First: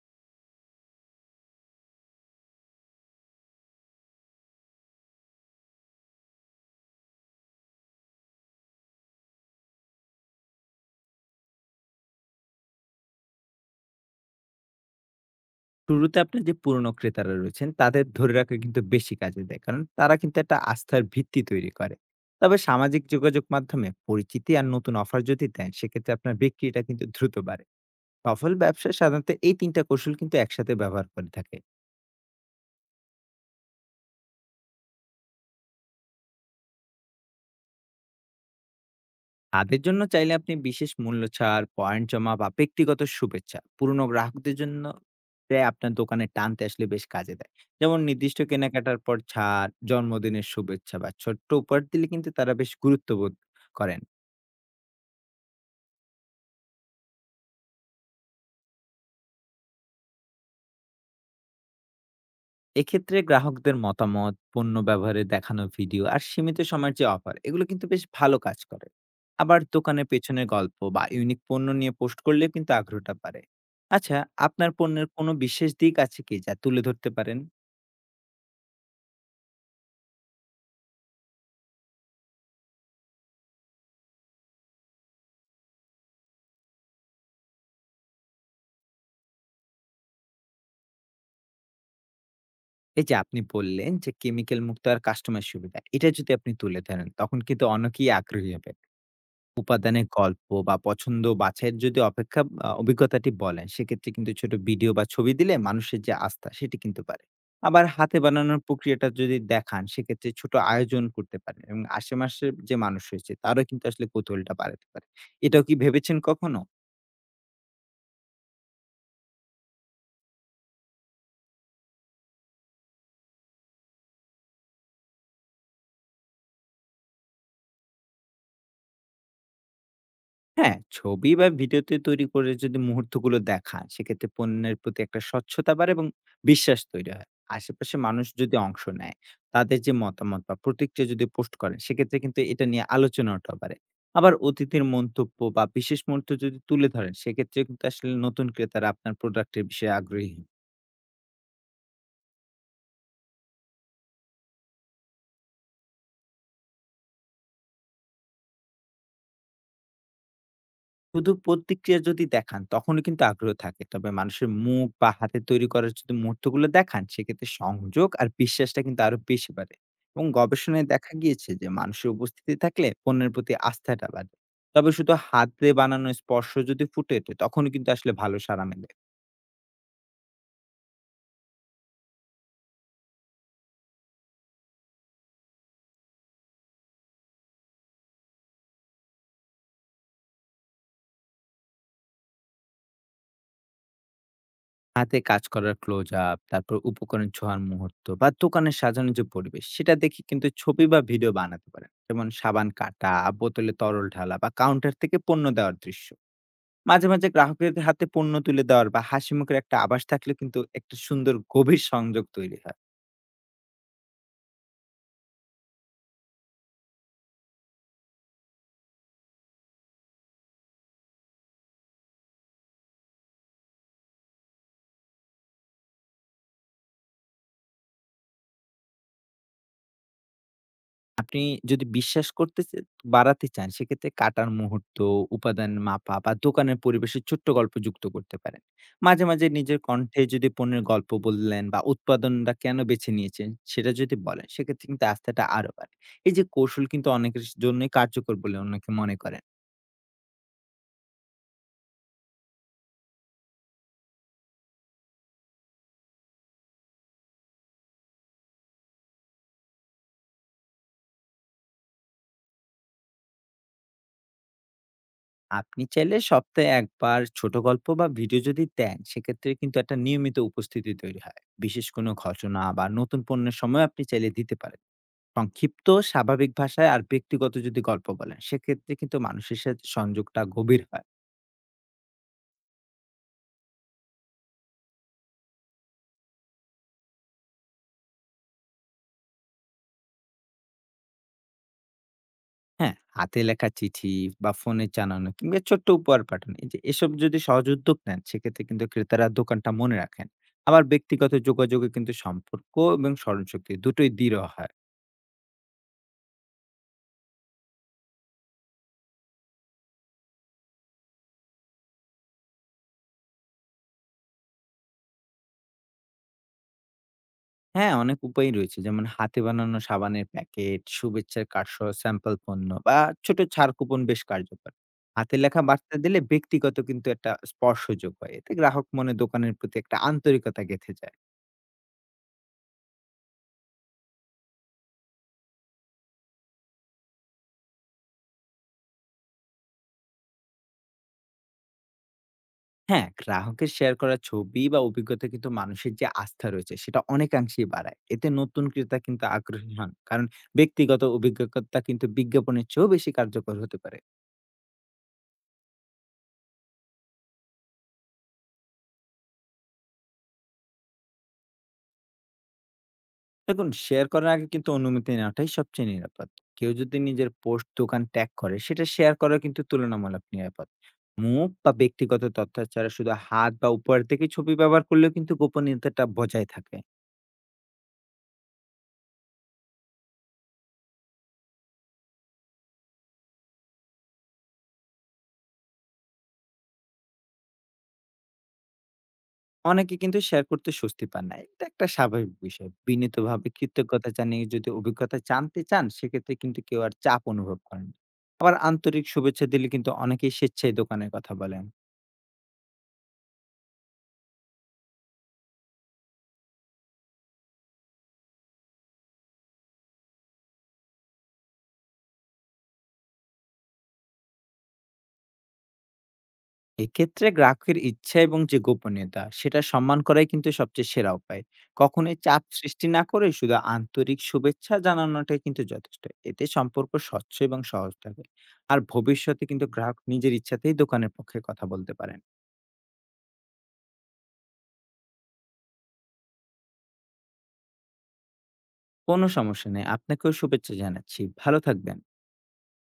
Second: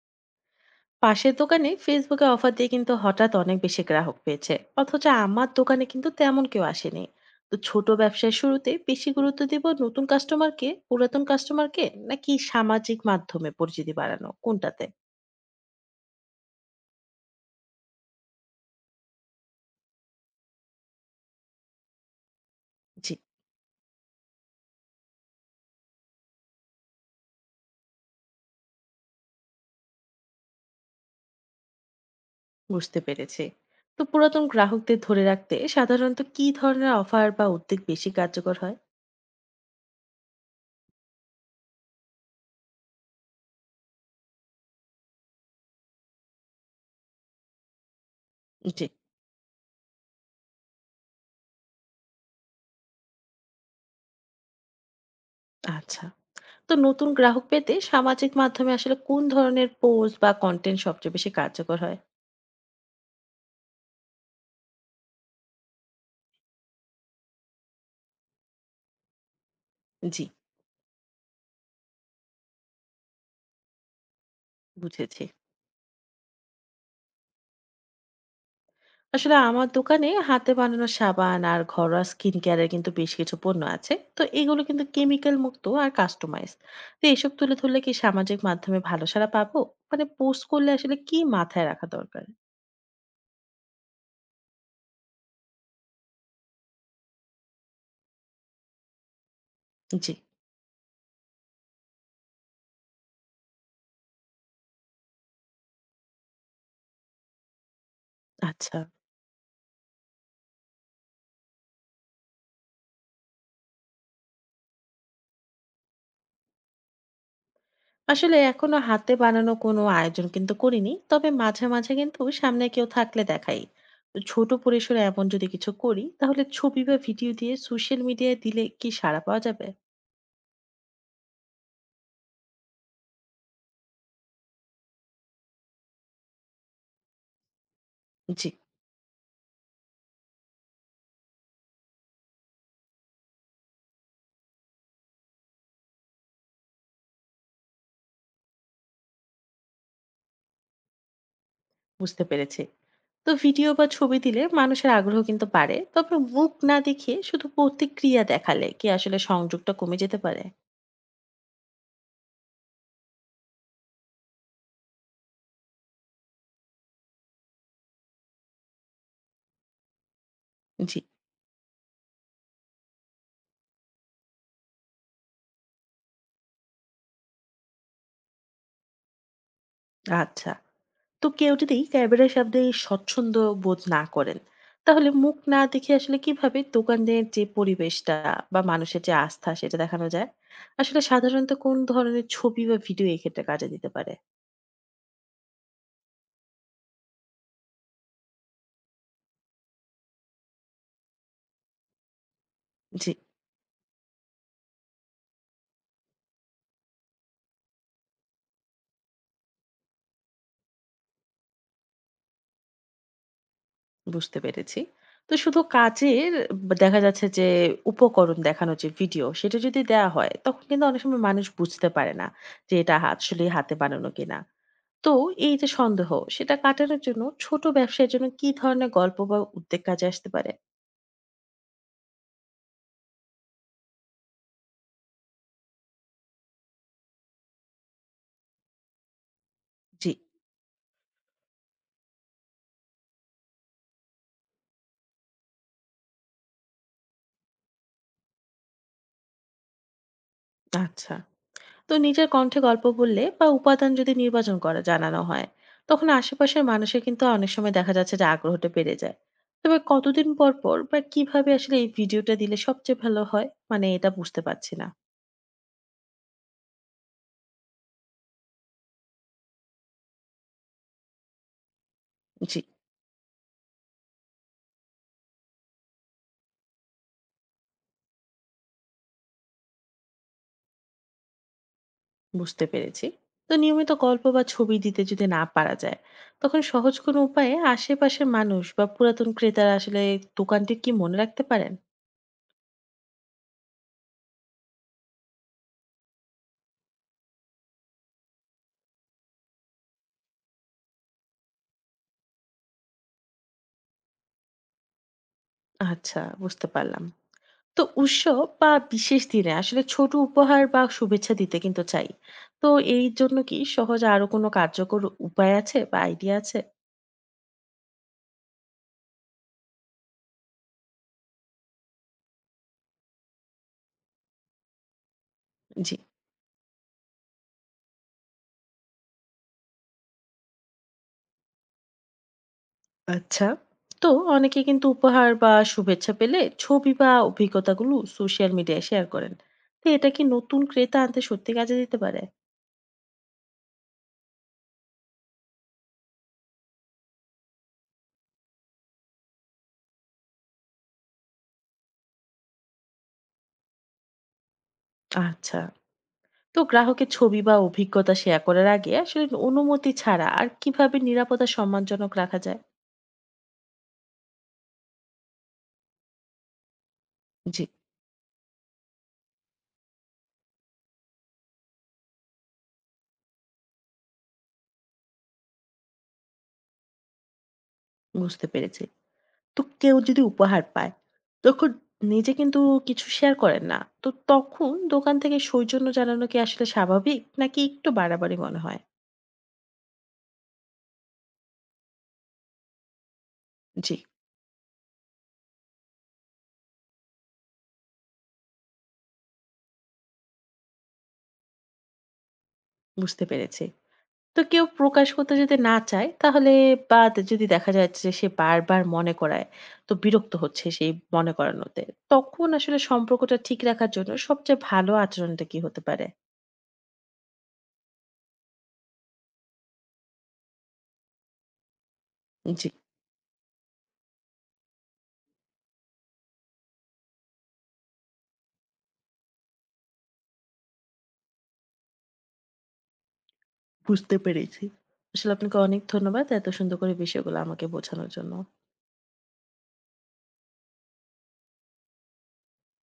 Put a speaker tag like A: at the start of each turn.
A: পাশের দোকানে ফেসবুকে অফার দিয়ে কিন্তু হঠাৎ অনেক বেশি গ্রাহক পেয়েছে। অথচ আমার দোকানে কিন্তু তেমন কেউ আসেনি। তো ছোট ব্যবসার শুরুতে বেশি গুরুত্ব দিব নতুন কাস্টমারকে, পুরাতন কাস্টমারকে, নাকি সামাজিক মাধ্যমে পরিচিতি বাড়ানো, কোনটাতে?
B: শুরুতে আপনার যে পুরনো ক্রেতারা রয়েছেন তাদের ধরে রাখা কিন্তু বেশি কাজে দেয়, কারণ তারা কিন্তু একটা আস্থার ভিত্তি তৈরি করে। তবে সামাজিক
A: জি,
B: যোগাযোগ মাধ্যমে পরিচিতি আর নতুন অফার যদি দেন, সেক্ষেত্রে আপনার বিক্রিটা কিন্তু দ্রুত বাড়ে। সফল ব্যবসা সাধারণত এই তিনটা কৌশল কিন্তু একসাথে ব্যবহার করে থাকে।
A: বুঝতে পেরেছি। তো পুরাতন গ্রাহকদের ধরে রাখতে সাধারণত কি ধরনের অফার বা উদ্যোগ বেশি কার্যকর হয়?
B: তাদের জন্য চাইলে আপনি বিশেষ মূল্য ছাড়, পয়েন্ট জমা বা ব্যক্তিগত শুভেচ্ছা পুরনো গ্রাহকদের জন্য তে আপনার দোকানে টানতে আসলে বেশ কাজে দেয়। যেমন নির্দিষ্ট
A: জি,
B: কেনাকাটার পর ছাড়, জন্মদিনের শুভেচ্ছা বা ছোট্ট উপহার দিলে কিন্তু তারা বেশ গুরুত্ববোধ করেন।
A: আচ্ছা। তো নতুন গ্রাহক পেতে সামাজিক মাধ্যমে আসলে কোন ধরনের পোস্ট বা কন্টেন্ট সবচেয়ে বেশি কার্যকর হয়?
B: এক্ষেত্রে গ্রাহকদের মতামত, পণ্য ব্যবহারে দেখানো ভিডিও আর সীমিত সময়ের যে অফার এগুলো কিন্তু বেশ ভালো কাজ করে। আবার দোকানের
A: জি,
B: পেছনে গল্প বা ইউনিক পণ্য নিয়ে পোস্ট করলেও কিন্তু আগ্রহটা বাড়ে। আচ্ছা, আপনার পণ্যের
A: বুঝেছি।
B: কোনো বিশেষ দিক আছে কি যা তুলে ধরতে পারেন?
A: আসলে আমার দোকানে হাতে বানানো সাবান আর ঘরোয়া স্কিন কেয়ারের কিন্তু বেশ কিছু পণ্য আছে, তো এগুলো কিন্তু কেমিক্যাল মুক্ত আর কাস্টমাইজ। তো এসব তুলে ধরলে কি সামাজিক মাধ্যমে ভালো সাড়া পাবো? মানে পোস্ট করলে আসলে কি মাথায় রাখা দরকার?
B: এই যে আপনি বললেন যে কেমিক্যাল মুক্ত আর কাস্টমার সুবিধা, এটা যদি আপনি তুলে ধরেন, তখন কিন্তু অনেকেই আগ্রহী হবে। উপাদানের
A: জি,
B: গল্প বা পছন্দ বাছাইয়ের যদি অপেক্ষা অভিজ্ঞতাটি বলেন, সেক্ষেত্রে কিন্তু ছোট ভিডিও বা ছবি দিলে মানুষের যে আস্থা সেটি কিন্তু বাড়ে। আবার হাতে বানানোর
A: আচ্ছা।
B: প্রক্রিয়াটা যদি দেখান, সেক্ষেত্রে ছোট আয়োজন করতে পারেন, এবং আশেপাশের যে মানুষ রয়েছে তারাও কিন্তু আসলে কৌতূহলটা বাড়াতে পারে। এটাও কি ভেবেছেন কখনো?
A: আসলে এখনো হাতে বানানো কোনো আয়োজন কিন্তু করিনি, তবে মাঝে মাঝে কিন্তু সামনে কেউ থাকলে দেখাই। তো ছোট পরিসরে এমন যদি কিছু করি, তাহলে ছবি বা ভিডিও দিয়ে সোশ্যাল মিডিয়ায় দিলে কি সাড়া পাওয়া যাবে?
B: হ্যাঁ, ছবি বা ভিডিওতে তৈরি করে যদি মুহূর্তগুলো দেখান, সেক্ষেত্রে পণ্যের প্রতি একটা স্বচ্ছতা বাড়ে এবং বিশ্বাস তৈরি হয়। আশেপাশে মানুষ
A: জি,
B: যদি অংশ নেয়, তাদের যে মতামত বা প্রতিক্রিয়া যদি পোস্ট করেন, সেক্ষেত্রে কিন্তু এটা নিয়ে আলোচনাটা বাড়ে। আবার অতিথির মন্তব্য বা বিশেষ মুহূর্ত যদি তুলে ধরেন, সেক্ষেত্রে কিন্তু আসলে নতুন ক্রেতারা আপনার প্রোডাক্টের বিষয়ে আগ্রহী হন।
A: বুঝতে পেরেছি। তো ভিডিও বা ছবি দিলে মানুষের আগ্রহ কিন্তু বাড়ে, তবে মুখ না দেখিয়ে শুধু প্রতিক্রিয়া দেখালে কি আসলে সংযোগটা কমে যেতে পারে?
B: শুধু প্রতিক্রিয়া যদি দেখান তখনও কিন্তু আগ্রহ থাকে। তবে মানুষের মুখ বা হাতে তৈরি করার যদি মুহূর্তগুলো দেখান, সেক্ষেত্রে সংযোগ আর বিশ্বাসটা কিন্তু আরো বেশি বাড়ে। এবং গবেষণায়
A: জি,
B: দেখা গিয়েছে যে মানুষের উপস্থিতি থাকলে পণ্যের প্রতি আস্থাটা বাড়ে। তবে শুধু হাতে বানানো স্পর্শ যদি ফুটে ওঠে তখনও কিন্তু আসলে ভালো সাড়া মেলে।
A: আচ্ছা। তো কেউ যদি ক্যামেরার সামনে স্বচ্ছন্দ বোধ না করেন, তাহলে মুখ না দেখে আসলে কিভাবে দোকানের যে পরিবেশটা বা মানুষের যে আস্থা সেটা দেখানো যায়? আসলে সাধারণত কোন ধরনের ছবি বা ভিডিও এক্ষেত্রে কাজে দিতে পারে?
B: হাতে কাজ করার ক্লোজ আপ, তারপর উপকরণ ছোঁয়ার মুহূর্ত বা দোকানের সাজানোর যে পরিবেশ সেটা দেখে কিন্তু ছবি বা ভিডিও বানাতে পারেন। যেমন সাবান
A: জি,
B: কাটা, বোতলে তরল ঢালা বা কাউন্টার থেকে পণ্য দেওয়ার দৃশ্য। মাঝে, মাঝে গ্রাহকের হাতে পণ্য তুলে দেওয়ার বা হাসিমুখের একটা আভাস থাকলে কিন্তু একটা সুন্দর গভীর সংযোগ তৈরি হয়।
A: বুঝতে পেরেছি। তো শুধু কাজের বা দেখা যাচ্ছে যে উপকরণ দেখানোর যে ভিডিও সেটা যদি দেয়া হয়, তখন কিন্তু অনেক সময় মানুষ বুঝতে পারে না যে এটা আসলেই হাতে বানানো কিনা। তো এই যে সন্দেহ, সেটা কাটানোর জন্য ছোট ব্যবসার জন্য কি ধরনের গল্প বা উদ্যোগ কাজে আসতে পারে?
B: আপনি যদি বিশ্বাস করতে চে বাড়াতে চান, সেক্ষেত্রে কাটার মুহূর্ত, উপাদান মাপা বা দোকানের পরিবেশের ছোট্ট গল্প যুক্ত করতে পারেন। মাঝে, মাঝে নিজের
A: জি,
B: কণ্ঠে যদি পণ্যের গল্প বললেন বা উৎপাদনটা কেন বেছে নিয়েছেন সেটা যদি বলেন, সেক্ষেত্রে কিন্তু আস্থাটা আরো বাড়ে। এই যে কৌশল কিন্তু অনেকের জন্যই কার্যকর বলে অনেকে মনে করেন।
A: আচ্ছা। তো নিজের কণ্ঠে গল্প বললে বা উপাদান যদি নির্বাচন করা জানানো হয়, তখন আশেপাশের মানুষের কিন্তু অনেক সময় দেখা যাচ্ছে যে আগ্রহটা বেড়ে যায়। তবে কতদিন পর পর বা কিভাবে আসলে এই ভিডিওটা দিলে সবচেয়ে ভালো হয়, মানে এটা বুঝতে পারছি না।
B: আপনি চাইলে সপ্তাহে একবার ছোট গল্প বা ভিডিও যদি দেন, সেক্ষেত্রে কিন্তু একটা নিয়মিত উপস্থিতি তৈরি হয়। বিশেষ কোনো
A: জি,
B: ঘটনা বা নতুন পণ্যের সময় আপনি চাইলে দিতে পারেন। সংক্ষিপ্ত স্বাভাবিক ভাষায় আর ব্যক্তিগত যদি গল্প বলেন, সেক্ষেত্রে কিন্তু মানুষের সাথে সংযোগটা গভীর হয়।
A: বুঝতে পেরেছি। তো নিয়মিত গল্প বা ছবি দিতে যদি না পারা যায়, তখন সহজ কোনো উপায়ে আশেপাশের মানুষ বা পুরাতন ক্রেতারা আসলে দোকানটি কি মনে রাখতে পারেন?
B: হ্যাঁ, হাতে লেখা চিঠি বা ফোনে জানানো কিংবা ছোট্ট উপহার পাঠানো, এই যে এসব যদি সহজ উদ্যোগ নেন, সেক্ষেত্রে কিন্তু ক্রেতারা দোকানটা মনে রাখেন। আবার ব্যক্তিগত যোগাযোগে কিন্তু সম্পর্ক এবং স্মরণশক্তি দুটোই দৃঢ় হয়।
A: আচ্ছা, বুঝতে পারলাম। তো উৎসব বা বিশেষ দিনে আসলে ছোট উপহার বা শুভেচ্ছা দিতে কিন্তু চাই। তো এই জন্য কি সহজ আরো কোনো কার্যকর উপায় আছে বা আইডিয়া আছে?
B: হ্যাঁ, অনেক উপায় রয়েছে। যেমন হাতে বানানো সাবানের প্যাকেট, শুভেচ্ছার কার্ড সহ স্যাম্পল পণ্য বা ছোট ছাড় কুপন বেশ কার্যকর। হাতে লেখা
A: জি,
B: বার্তা দিলে ব্যক্তিগত কিন্তু একটা স্পর্শযোগ হয়। এতে গ্রাহক মনে দোকানের প্রতি একটা আন্তরিকতা গেঁথে যায়।
A: আচ্ছা। তো অনেকে কিন্তু উপহার বা শুভেচ্ছা পেলে ছবি বা অভিজ্ঞতাগুলো সোশ্যাল মিডিয়ায় শেয়ার করেন। তো এটা কি নতুন ক্রেতা আনতে সত্যি কাজে দিতে পারে?
B: হ্যাঁ, গ্রাহকের শেয়ার করা ছবি বা অভিজ্ঞতা কিন্তু মানুষের যে আস্থা রয়েছে সেটা অনেকাংশেই বাড়ায়। এতে নতুন ক্রেতা কিন্তু আগ্রহী হন। কারণ ব্যক্তিগত অভিজ্ঞতা কিন্তু বিজ্ঞাপনের চেয়েও বেশি কার্যকর হতে পারে।
A: আচ্ছা। তো গ্রাহকের ছবি বা অভিজ্ঞতা শেয়ার করার আগে আসলে অনুমতি ছাড়া আর কিভাবে নিরাপদ আর সম্মানজনক রাখা যায়?
B: দেখুন, শেয়ার করার আগে কিন্তু অনুমতি নেওয়াটাই সবচেয়ে নিরাপদ। কেউ যদি নিজের
A: জি,
B: পোস্ট, দোকান ট্যাগ করে, সেটা শেয়ার করা কিন্তু তুলনামূলক নিরাপদ। মুখ বা ব্যক্তিগত তথ্য ছাড়া শুধু হাত বা উপহার থেকে ছবি ব্যবহার করলেও কিন্তু গোপনীয়তাটা বজায় থাকে।
A: বুঝতে পেরেছি। তো কেউ যদি উপহার পায়, তখন নিজে কিন্তু কিছু শেয়ার করেন না। তো তখন দোকান থেকে সৌজন্য জানানো কি আসলে স্বাভাবিক নাকি একটু বাড়াবাড়ি মনে হয়?
B: অনেকে কিন্তু শেয়ার করতে স্বস্তি পান না। এটা একটা স্বাভাবিক বিষয়। বিনীতভাবে
A: জি,
B: কৃতজ্ঞতা জানিয়ে যদি অভিজ্ঞতা জানতে চান, সেক্ষেত্রে কিন্তু কেউ আর চাপ অনুভব করেন না। আবার আন্তরিক শুভেচ্ছা দিলে কিন্তু অনেকেই স্বেচ্ছায় দোকানের কথা বলেন।
A: বুঝতে পেরেছি। তো কেউ প্রকাশ করতে যদি না চায় তাহলে, বা যদি দেখা যাচ্ছে যে সে বারবার মনে করায়, তো বিরক্ত হচ্ছে সেই মনে করানোতে। তখন আসলে সম্পর্কটা ঠিক রাখার জন্য সবচেয়ে ভালো আচরণটা কি হতে পারে?
B: এক্ষেত্রে গ্রাহকের ইচ্ছা এবং যে গোপনীয়তা সেটা সম্মান করাই কিন্তু সবচেয়ে সেরা উপায়। কখনোই চাপ
A: জি,
B: সৃষ্টি না করে শুধু আন্তরিক শুভেচ্ছা জানানোটাই কিন্তু যথেষ্ট। এতে সম্পর্ক স্বচ্ছ এবং সহজ থাকে। আর ভবিষ্যতে কিন্তু গ্রাহক নিজের ইচ্ছাতেই দোকানের পক্ষে কথা বলতে পারেন।
A: বুঝতে পেরেছি। আসলে আপনাকে অনেক ধন্যবাদ এত সুন্দর করে বিষয়গুলো আমাকে বোঝানোর জন্য।
B: কোনো সমস্যা নেই। আপনাকেও শুভেচ্ছা জানাচ্ছি। ভালো থাকবেন।